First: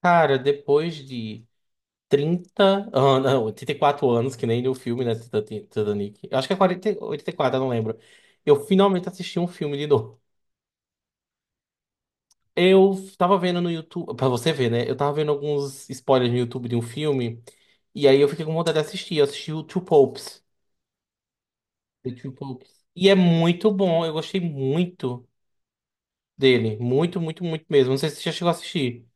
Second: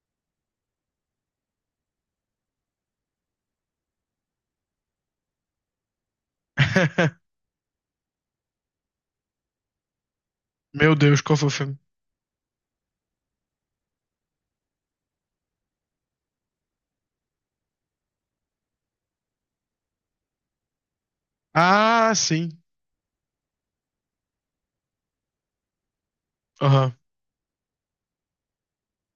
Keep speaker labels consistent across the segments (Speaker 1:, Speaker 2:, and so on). Speaker 1: Cara, depois de 30 anos, não, 84 anos, que nem no filme, né, Titanic. Eu acho que é 40, 84, eu não lembro. Eu finalmente assisti um filme de novo.
Speaker 2: Meu Deus, qual foi o filme?
Speaker 1: Eu tava vendo no YouTube, pra você ver, né? Eu tava vendo alguns spoilers no YouTube de um filme, e aí eu fiquei com vontade de assistir. Eu assisti o Two Popes. The
Speaker 2: Ah,
Speaker 1: Two
Speaker 2: sim.
Speaker 1: Popes. E é muito bom, eu gostei muito dele.
Speaker 2: Aham.
Speaker 1: Muito, muito, muito mesmo. Não sei se você já chegou a assistir.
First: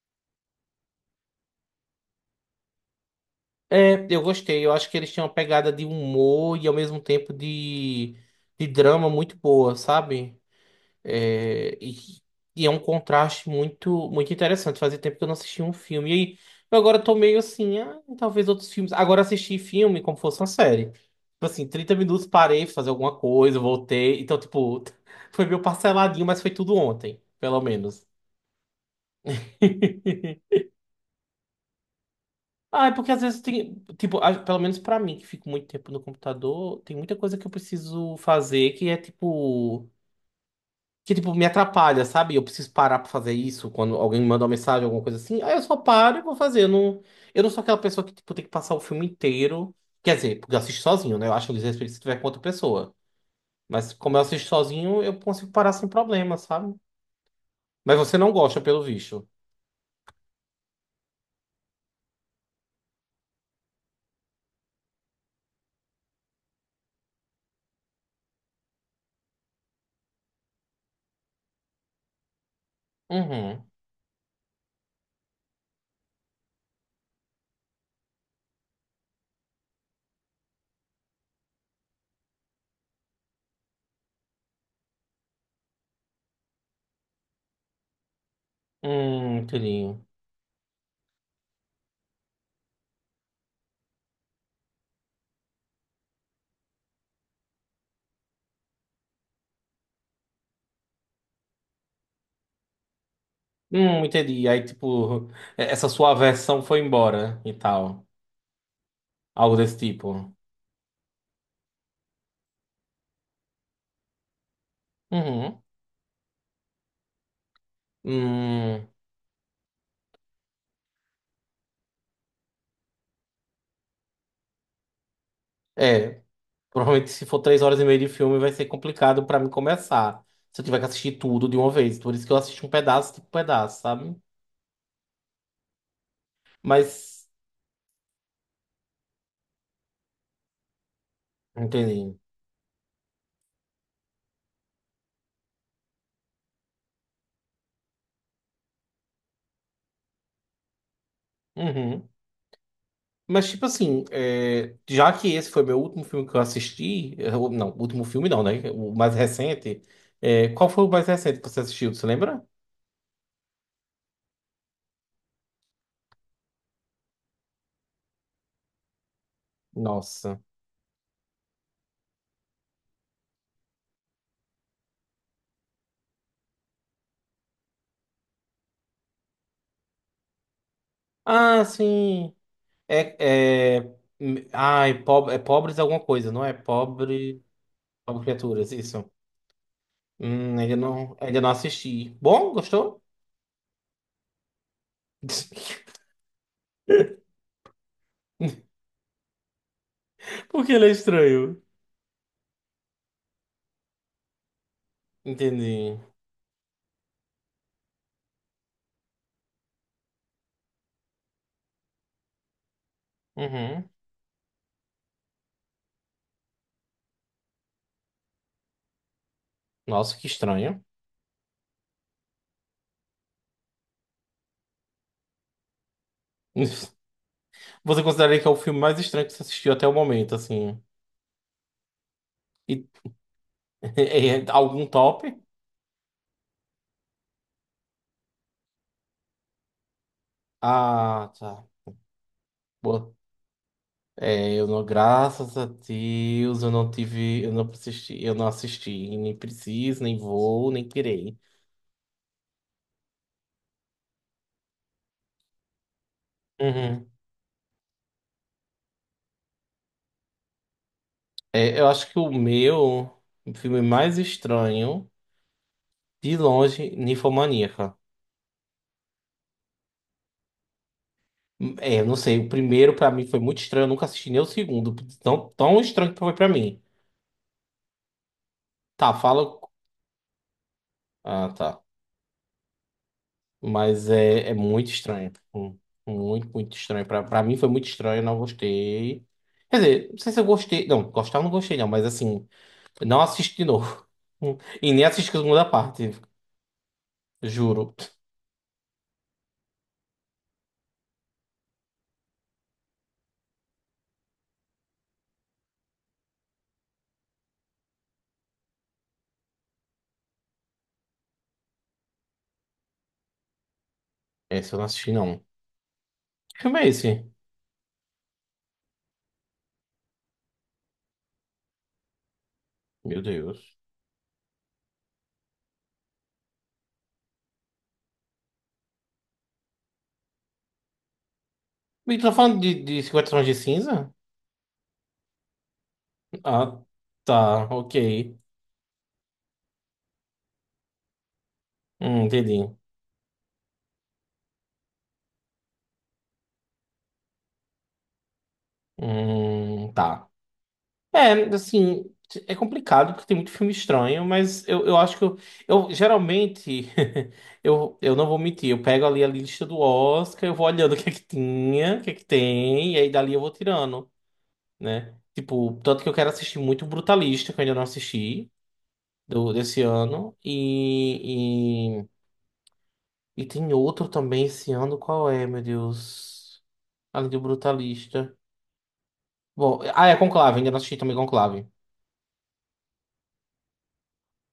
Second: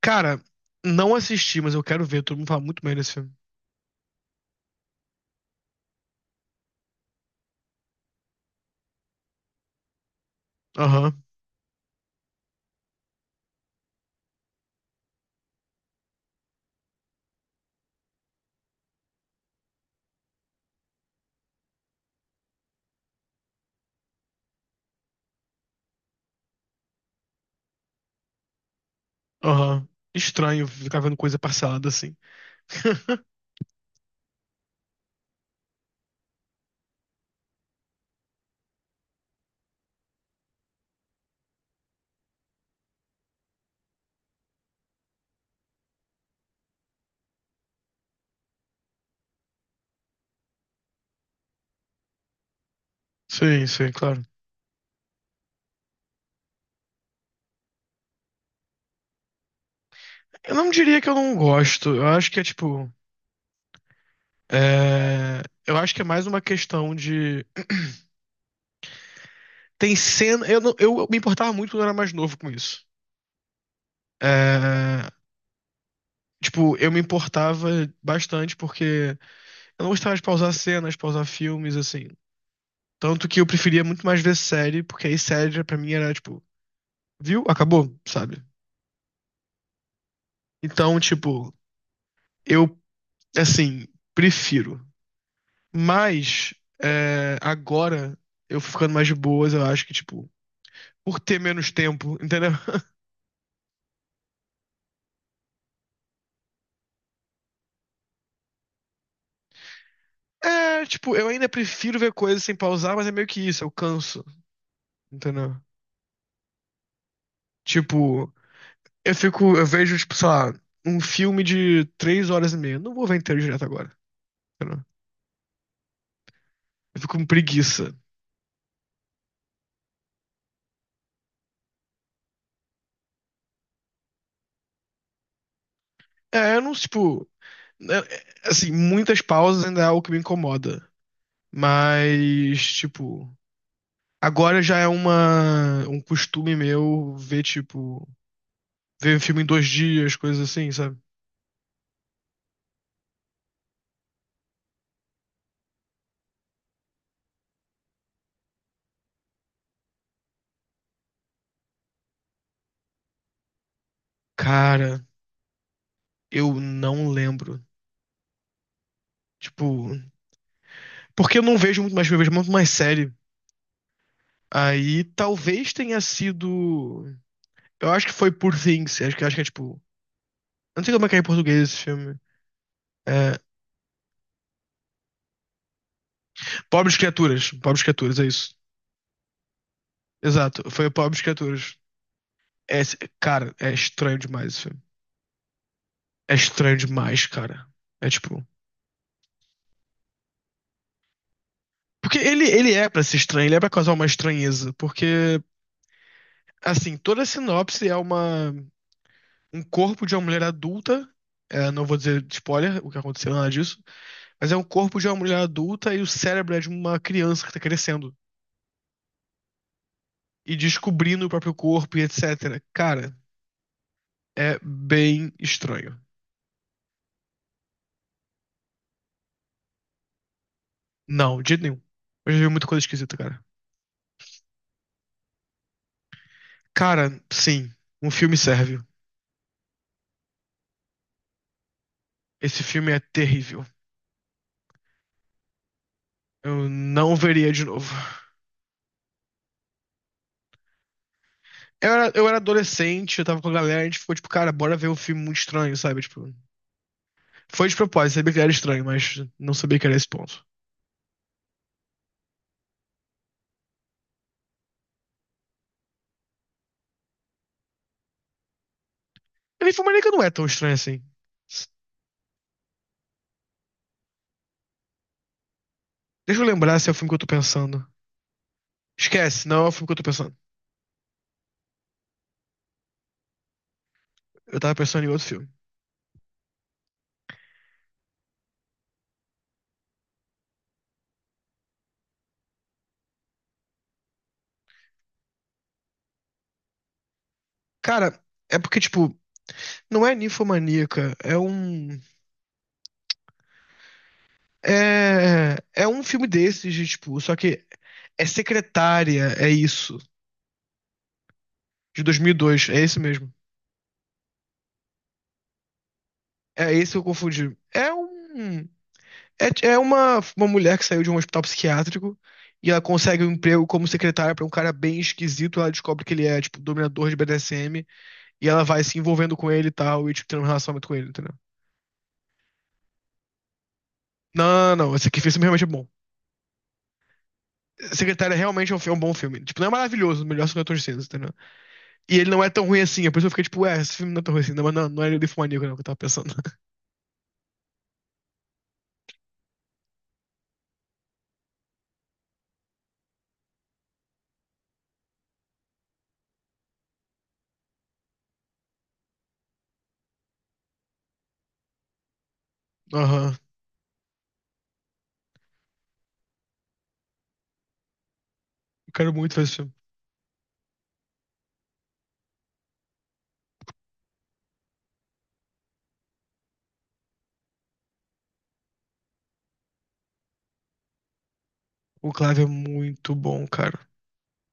Speaker 2: Cara, não assisti, mas eu quero ver. Todo mundo fala muito bem desse filme.
Speaker 1: É, eu gostei. Eu acho que eles tinham uma pegada de humor e ao mesmo tempo de, drama muito boa, sabe?
Speaker 2: Aham,
Speaker 1: É, e é um contraste muito muito interessante. Fazia tempo que eu não assistia um filme. E aí, eu agora tô meio assim, ah, talvez outros filmes. Agora assisti filme como fosse uma série. Tipo assim, 30 minutos parei, fui fazer alguma coisa, voltei. Então, tipo, foi meio parceladinho, mas foi tudo ontem, pelo menos.
Speaker 2: aham. Estranho ficar vendo coisa parcelada assim.
Speaker 1: Ah, é porque às vezes tem, tipo, pelo menos pra mim, que fico muito tempo no computador, tem muita coisa que eu preciso fazer que tipo me atrapalha, sabe? Eu preciso parar pra fazer isso quando alguém me manda uma mensagem, alguma coisa assim. Aí eu só paro e vou fazer. Eu não sou aquela pessoa que tipo tem que passar o filme inteiro. Quer dizer, porque eu assisto sozinho, né? Eu acho um desrespeito se tiver com outra pessoa.
Speaker 2: Sim, sim,
Speaker 1: Mas como eu
Speaker 2: claro.
Speaker 1: assisto sozinho, eu consigo parar sem problema, sabe? Mas você não gosta, pelo visto.
Speaker 2: Eu não diria que eu não gosto. Eu acho que é tipo. é, Eu acho que é mais uma questão de. Tem cena. Eu, não- Eu me importava muito quando eu era mais novo com isso.
Speaker 1: Uhum.
Speaker 2: É, Tipo, eu me importava bastante porque eu não gostava de pausar cenas, pausar filmes, assim. Tanto que eu preferia muito mais ver série, porque aí série já pra mim era tipo, viu? Acabou, sabe?
Speaker 1: Entendi.
Speaker 2: Então, tipo, eu, assim, prefiro. Mas, é, agora, eu ficando mais de boas, eu acho que, tipo, por ter menos tempo, entendeu?
Speaker 1: Entendi. Aí, tipo, essa sua versão foi embora, né, e tal. Algo desse tipo.
Speaker 2: É, tipo, eu ainda prefiro ver coisas sem pausar, mas é meio que isso, eu canso, entendeu?
Speaker 1: Uhum.
Speaker 2: Tipo,
Speaker 1: Hum,
Speaker 2: eu fico, eu vejo, tipo, sei lá, um filme de três horas e meia. Não vou ver inteiro direto agora, entendeu?
Speaker 1: é,
Speaker 2: Eu
Speaker 1: provavelmente
Speaker 2: fico com
Speaker 1: se for três horas e
Speaker 2: preguiça.
Speaker 1: meia de filme vai ser complicado pra mim começar. Se eu tiver que assistir tudo de uma vez. Por isso que eu assisto um pedaço, tipo, um pedaço, sabe?
Speaker 2: É, eu não, tipo,
Speaker 1: Mas,
Speaker 2: né, é, assim, muitas pausas ainda é algo que me incomoda.
Speaker 1: entendi.
Speaker 2: Mas, tipo, agora já é um costume meu ver, tipo, ver um filme em dois dias, coisas assim, sabe?
Speaker 1: Uhum. Mas, tipo assim, é, já que esse foi meu último filme que eu assisti, é, não, último filme não, né? O mais recente, é, qual foi o mais recente que você assistiu? Você lembra?
Speaker 2: Cara, eu não lembro. Tipo,
Speaker 1: Nossa.
Speaker 2: porque eu não vejo muito mais filme, eu vejo muito mais série. Aí talvez tenha sido. Eu acho que foi Poor Things. Acho que é tipo. Eu não sei como é que é em português
Speaker 1: Ah,
Speaker 2: esse filme.
Speaker 1: sim.
Speaker 2: É,
Speaker 1: É. Ai, pobre, é pobres alguma coisa, não é?
Speaker 2: Pobres
Speaker 1: Pobre.
Speaker 2: Criaturas. Pobres Criaturas,
Speaker 1: Pobre
Speaker 2: é isso.
Speaker 1: criaturas, isso.
Speaker 2: Exato,
Speaker 1: Ainda
Speaker 2: foi
Speaker 1: não,
Speaker 2: Pobres
Speaker 1: ainda não
Speaker 2: Criaturas.
Speaker 1: assisti. Bom,
Speaker 2: É,
Speaker 1: gostou?
Speaker 2: cara, é estranho demais esse filme. É estranho demais, cara. É tipo.
Speaker 1: Porque ele é estranho.
Speaker 2: Porque ele é pra ser estranho, ele é pra causar uma estranheza. Porque,
Speaker 1: Entendi.
Speaker 2: assim, toda a sinopse é uma, um corpo de uma mulher adulta. É, não vou dizer spoiler, o que aconteceu, nada disso.
Speaker 1: Uhum.
Speaker 2: Mas é um corpo de uma mulher adulta e o cérebro é de uma criança que tá crescendo.
Speaker 1: Nossa, que
Speaker 2: E
Speaker 1: estranho.
Speaker 2: descobrindo o próprio corpo e etc. Cara, é bem estranho.
Speaker 1: Você consideraria que é o filme mais estranho que você assistiu até o momento, assim?
Speaker 2: Não, de jeito nenhum. Eu já vi muita coisa
Speaker 1: E,
Speaker 2: esquisita, cara.
Speaker 1: é algum top?
Speaker 2: Cara, sim, um filme serve.
Speaker 1: Ah, tá.
Speaker 2: Esse filme é
Speaker 1: Boa.
Speaker 2: terrível.
Speaker 1: É, eu não, graças a Deus,
Speaker 2: Eu
Speaker 1: eu não
Speaker 2: não
Speaker 1: tive,
Speaker 2: veria
Speaker 1: eu não
Speaker 2: de novo.
Speaker 1: assisti, eu não assisti, nem preciso, nem vou, nem querer.
Speaker 2: Eu era adolescente, eu tava com a galera, a gente ficou tipo, cara, bora ver um filme muito estranho, sabe? Tipo,
Speaker 1: Uhum.
Speaker 2: foi de propósito, sabia que era estranho, mas não sabia que era esse ponto.
Speaker 1: É, eu acho que o meu filme mais estranho, de longe, Ninfomaníaca.
Speaker 2: A Ninfomaníaca não é tão estranho assim.
Speaker 1: É, eu não sei, o primeiro pra mim foi muito estranho, eu nunca assisti nem o segundo, tão, tão estranho que foi
Speaker 2: Deixa eu
Speaker 1: pra
Speaker 2: lembrar
Speaker 1: mim.
Speaker 2: se é o filme que eu tô pensando.
Speaker 1: Tá, fala.
Speaker 2: Esquece, não é o filme que eu tô pensando.
Speaker 1: Ah, tá. Mas é
Speaker 2: Eu tava
Speaker 1: muito
Speaker 2: pensando em outro
Speaker 1: estranho.
Speaker 2: filme.
Speaker 1: Muito, muito estranho. Pra mim foi muito estranho, eu não gostei. Quer dizer, não sei se eu gostei. Não, gostar eu não gostei, não, mas assim, não assisti de novo. E nem assisti a segunda parte, juro.
Speaker 2: Cara, é porque, tipo, não é ninfomaníaca, é um. É, é um filme desses, de, tipo, só que é secretária, é isso. De 2002, é esse mesmo.
Speaker 1: Esse eu não assisti, não. Que
Speaker 2: É
Speaker 1: filme é
Speaker 2: esse que eu
Speaker 1: esse?
Speaker 2: confundi. É um. É, é uma mulher que saiu de um hospital psiquiátrico e ela
Speaker 1: Meu
Speaker 2: consegue um emprego
Speaker 1: Deus.
Speaker 2: como secretária pra um cara bem esquisito. Ela descobre que ele é, tipo, dominador de BDSM e ela vai se envolvendo com ele e tal, e, tipo, tendo um relacionamento com ele, entendeu?
Speaker 1: E tu tá falando de, 50 tons de cinza?
Speaker 2: Não, não, não. Esse aqui esse filme realmente é bom.
Speaker 1: Ah, tá, ok.
Speaker 2: Secretária realmente é um, fi- é um bom filme. Tipo, não é maravilhoso, o melhor segundo de cinza, entendeu? E ele não é tão
Speaker 1: Entendi.
Speaker 2: ruim assim, é por isso que eu fiquei tipo, ué, esse filme não é tão ruim assim, não, mas não, não é Ninfomaníaco, não, que eu tava pensando.
Speaker 1: Tá. É, assim, é complicado porque tem muito filme estranho, mas eu acho que eu geralmente, eu não vou mentir, eu pego ali a lista do Oscar, eu vou olhando o que é que tinha, o que é que tem, e aí dali
Speaker 2: Aham,
Speaker 1: eu vou tirando, né? Tipo, tanto que eu quero assistir muito Brutalista, que eu ainda não assisti,
Speaker 2: eu quero muito ver esse filme.
Speaker 1: desse ano. E tem outro também esse ano, qual é, meu Deus? Além do Brutalista. Bom, ah, é Conclave, ainda não assisti também Conclave.
Speaker 2: Conclave é muito bom, cara.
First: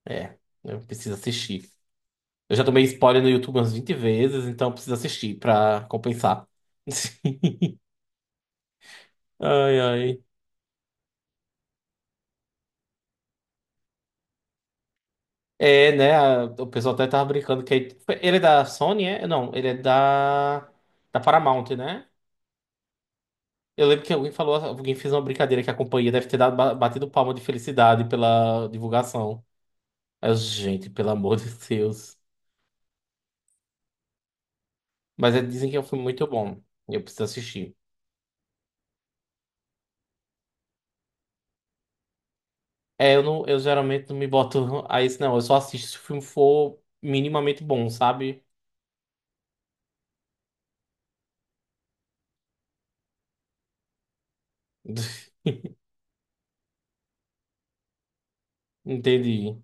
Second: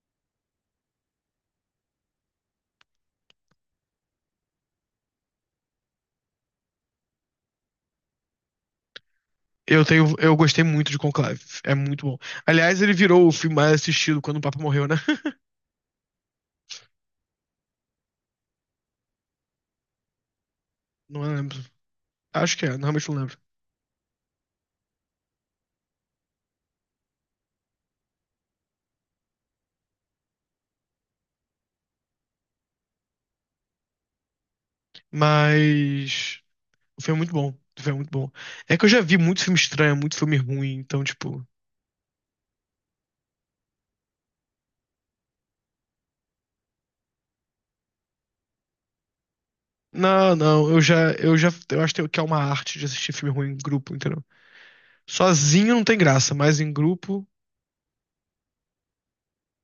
Speaker 1: É, eu preciso assistir. Eu já tomei spoiler no YouTube umas 20 vezes, então eu preciso assistir pra compensar. Ai,
Speaker 2: Eu tenho,
Speaker 1: ai.
Speaker 2: eu gostei muito de Conclave. É muito bom. Aliás, ele virou o filme mais assistido quando o Papa morreu, né?
Speaker 1: É, né? O pessoal até tava brincando que ele é da Sony, é? Não, ele é da
Speaker 2: Não lembro.
Speaker 1: Paramount, né?
Speaker 2: Acho que é, normalmente não lembro.
Speaker 1: Eu lembro que alguém falou, alguém fez uma brincadeira que a companhia deve ter dado, batido palma de felicidade pela divulgação. Aí eu, gente, pelo amor de Deus. Mas eles dizem que é um filme muito
Speaker 2: Mas
Speaker 1: bom e eu
Speaker 2: o filme é
Speaker 1: preciso
Speaker 2: muito bom.
Speaker 1: assistir.
Speaker 2: O filme é muito bom. É que eu já vi muito filme estranho, muito filme ruim, então tipo,
Speaker 1: É, eu não, eu geralmente não me boto a isso, não. Eu só assisto se o filme for minimamente bom, sabe?
Speaker 2: não, não, eu já, eu acho que é uma arte de assistir filme ruim em grupo, entendeu? Sozinho não tem graça, mas em grupo,
Speaker 1: Entendi.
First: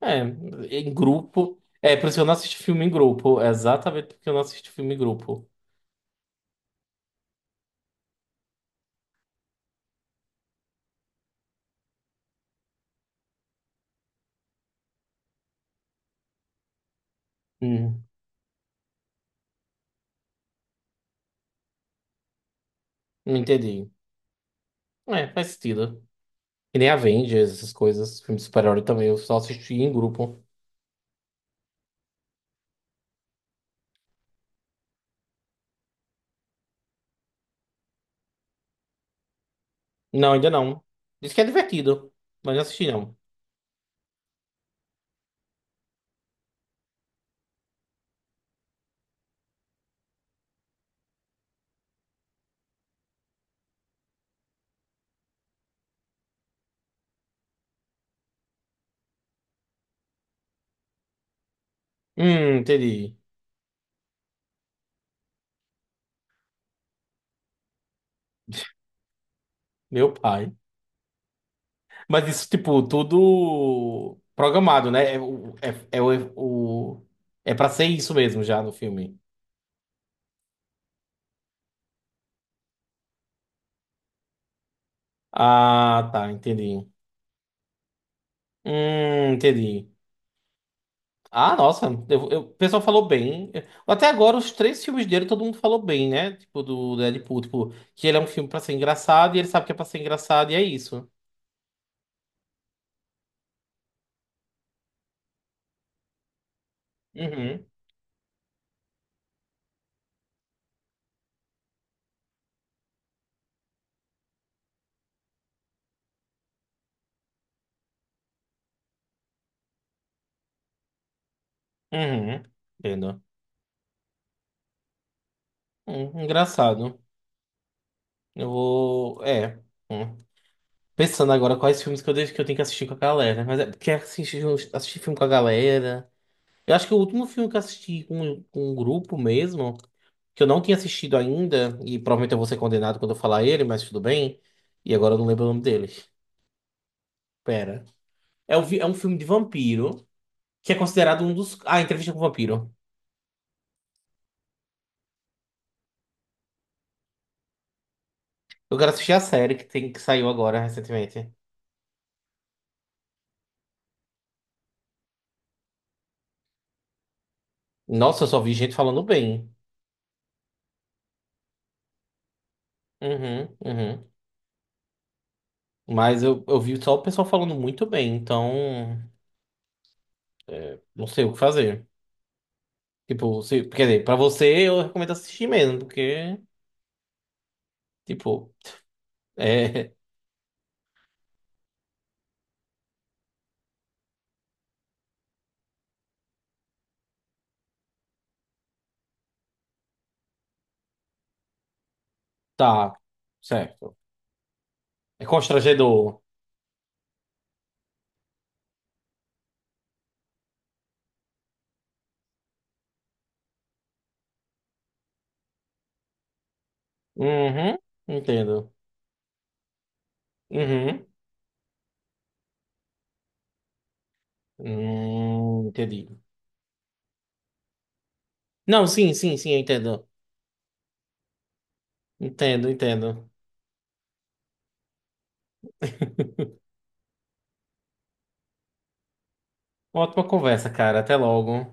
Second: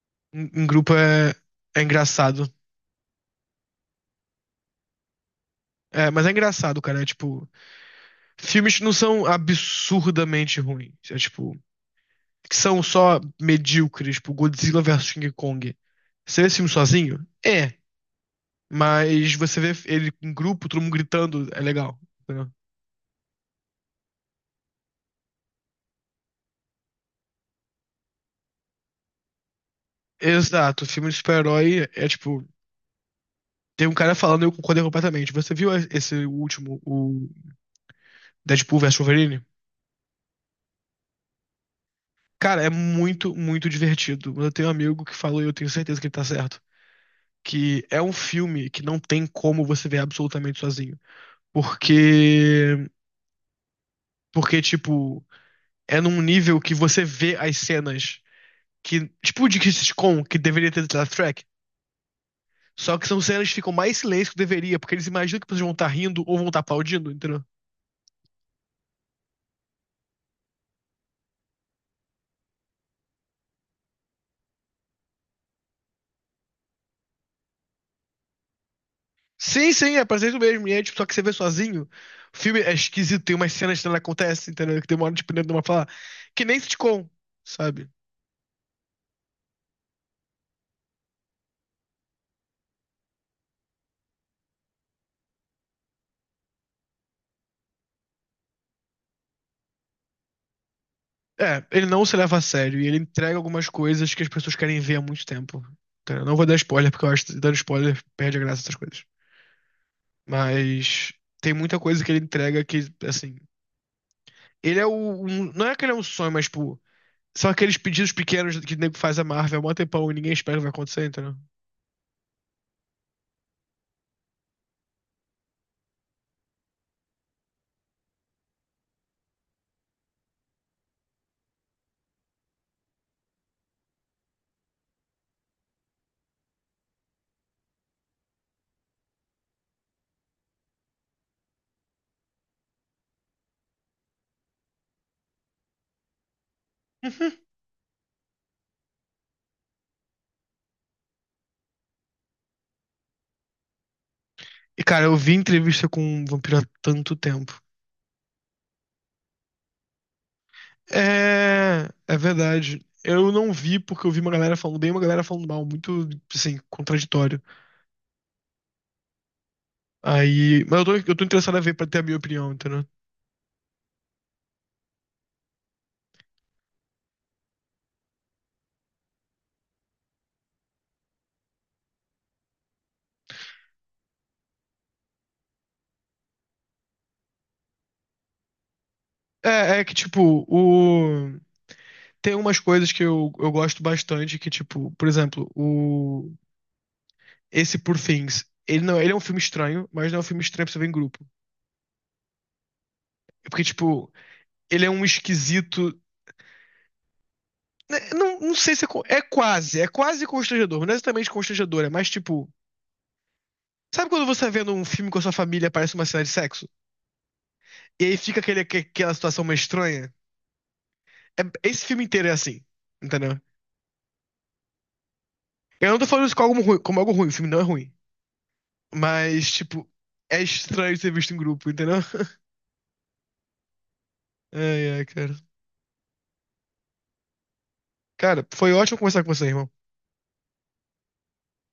Speaker 1: É,
Speaker 2: em
Speaker 1: em
Speaker 2: grupo é,
Speaker 1: grupo.
Speaker 2: é
Speaker 1: É, por isso que eu não
Speaker 2: engraçado.
Speaker 1: assisto filme em grupo. É exatamente porque eu não assisto filme em grupo.
Speaker 2: É, mas é engraçado, cara. É tipo, Filmes que não são absurdamente ruins. É tipo, que são só medíocres, tipo Godzilla versus King Kong. Você vê esse filme sozinho? É.
Speaker 1: Hum,
Speaker 2: Mas você vê ele em grupo, todo mundo gritando, é legal. Entendeu?
Speaker 1: entendi. É, faz sentido. Que nem Avengers, essas coisas, filme de super-herói também, eu só assisti em grupo.
Speaker 2: Exato, filme de super-herói é tipo. Tem um cara falando, eu concordei completamente. Você viu esse último, o Deadpool versus Wolverine?
Speaker 1: Não, ainda não. Diz que é divertido, mas
Speaker 2: Cara,
Speaker 1: não
Speaker 2: é
Speaker 1: assisti, não.
Speaker 2: muito, muito divertido. Mas eu tenho um amigo que falou, e eu tenho certeza que ele tá certo, que é um filme que não tem como você ver absolutamente sozinho. Porque. Porque, tipo, é num nível que você vê as cenas que. Tipo, de Crisis Con, que deveria ter titled track. Só que
Speaker 1: Entendi.
Speaker 2: são cenas que ficam mais silêncio que deveria, porque eles imaginam que vocês vão estar rindo ou vão estar aplaudindo, entendeu?
Speaker 1: Meu pai. Mas isso, tipo, tudo programado, né? É, é, o- é pra ser isso mesmo já no filme.
Speaker 2: Sim, sim, é pra ser isso mesmo. E é, tipo, só que você vê sozinho. O filme é esquisito, tem umas cenas que não acontecem, entendeu? Que demora, tipo, dentro de uma falar.
Speaker 1: Ah, tá,
Speaker 2: Que nem
Speaker 1: entendi.
Speaker 2: sitcom, sabe?
Speaker 1: Entendi. Ah, nossa, o pessoal falou bem. Até agora, os três filmes dele, todo mundo falou bem, né? Tipo, do Deadpool, tipo, que ele é um filme pra ser engraçado e ele sabe que é pra ser engraçado e é isso.
Speaker 2: É, ele não se leva a sério e ele entrega algumas coisas que as pessoas querem ver há muito tempo. Entendeu? Não vou dar spoiler, porque eu acho que dando
Speaker 1: Uhum,
Speaker 2: spoiler perde a graça dessas coisas. Mas tem muita coisa que ele entrega que, assim. Ele é o. um- não é que ele é um sonho, mas, tipo. São aqueles pedidos pequenos que o nego faz a Marvel há mó tempão e ninguém espera que vai acontecer, entendeu?
Speaker 1: uhum, entendo. Engraçado. Eu vou. É. Hum. Pensando agora quais filmes que deixo, que eu tenho que assistir com a galera. Mas é porque assistir, assistir filme com a galera. Eu acho que o último filme que eu assisti com, um grupo mesmo, que eu não tinha assistido ainda, e provavelmente eu vou ser condenado quando eu falar ele, mas tudo bem. E agora eu não lembro o nome dele.
Speaker 2: Uhum.
Speaker 1: Pera. É um filme de vampiro, que é considerado um dos. Ah, Entrevista com o Vampiro.
Speaker 2: E, cara, eu vi entrevista com um vampiro há tanto tempo.
Speaker 1: Eu quero assistir a série que, que saiu agora recentemente.
Speaker 2: É. É verdade. Eu não vi porque eu vi uma galera falando bem e uma galera falando mal. Muito, assim, contraditório.
Speaker 1: Nossa, eu só vi gente falando bem.
Speaker 2: Aí. Mas eu tô interessado a ver pra ter a minha opinião, entendeu?
Speaker 1: Uhum, uhum. Mas eu vi só o pessoal falando muito bem, então não sei o que fazer. Tipo, se, quer dizer, pra você eu recomendo assistir mesmo, porque, tipo,
Speaker 2: É, é
Speaker 1: é.
Speaker 2: que, tipo, o... tem umas coisas que eu gosto bastante, que, tipo, por exemplo, o... esse Poor Things, ele não, ele é um filme estranho, mas não é um filme estranho pra você ver em grupo.
Speaker 1: Tá,
Speaker 2: É Porque,
Speaker 1: certo.
Speaker 2: tipo, ele é um
Speaker 1: É
Speaker 2: esquisito...
Speaker 1: constrangedor.
Speaker 2: né, Não, não sei se é, co- é quase constrangedor, mas não é exatamente constrangedor, é mais, tipo, Sabe quando você tá vendo um filme com a sua família e aparece uma cena de sexo?
Speaker 1: Uhum,
Speaker 2: E aí fica aquele,
Speaker 1: entendo.
Speaker 2: aque- aquela situação meio estranha?
Speaker 1: Uhum.
Speaker 2: É- esse filme inteiro é assim, entendeu? Eu não tô
Speaker 1: Entendi.
Speaker 2: falando isso como algo ruim, o filme não é ruim.
Speaker 1: Não, sim, sim,
Speaker 2: Mas,
Speaker 1: sim, eu
Speaker 2: tipo,
Speaker 1: entendo.
Speaker 2: é estranho ser visto em grupo, entendeu?
Speaker 1: Entendo, entendo.
Speaker 2: Ai, ai, cara. Cara, foi ótimo conversar com você, irmão.
Speaker 1: Ótima conversa, cara. Até logo.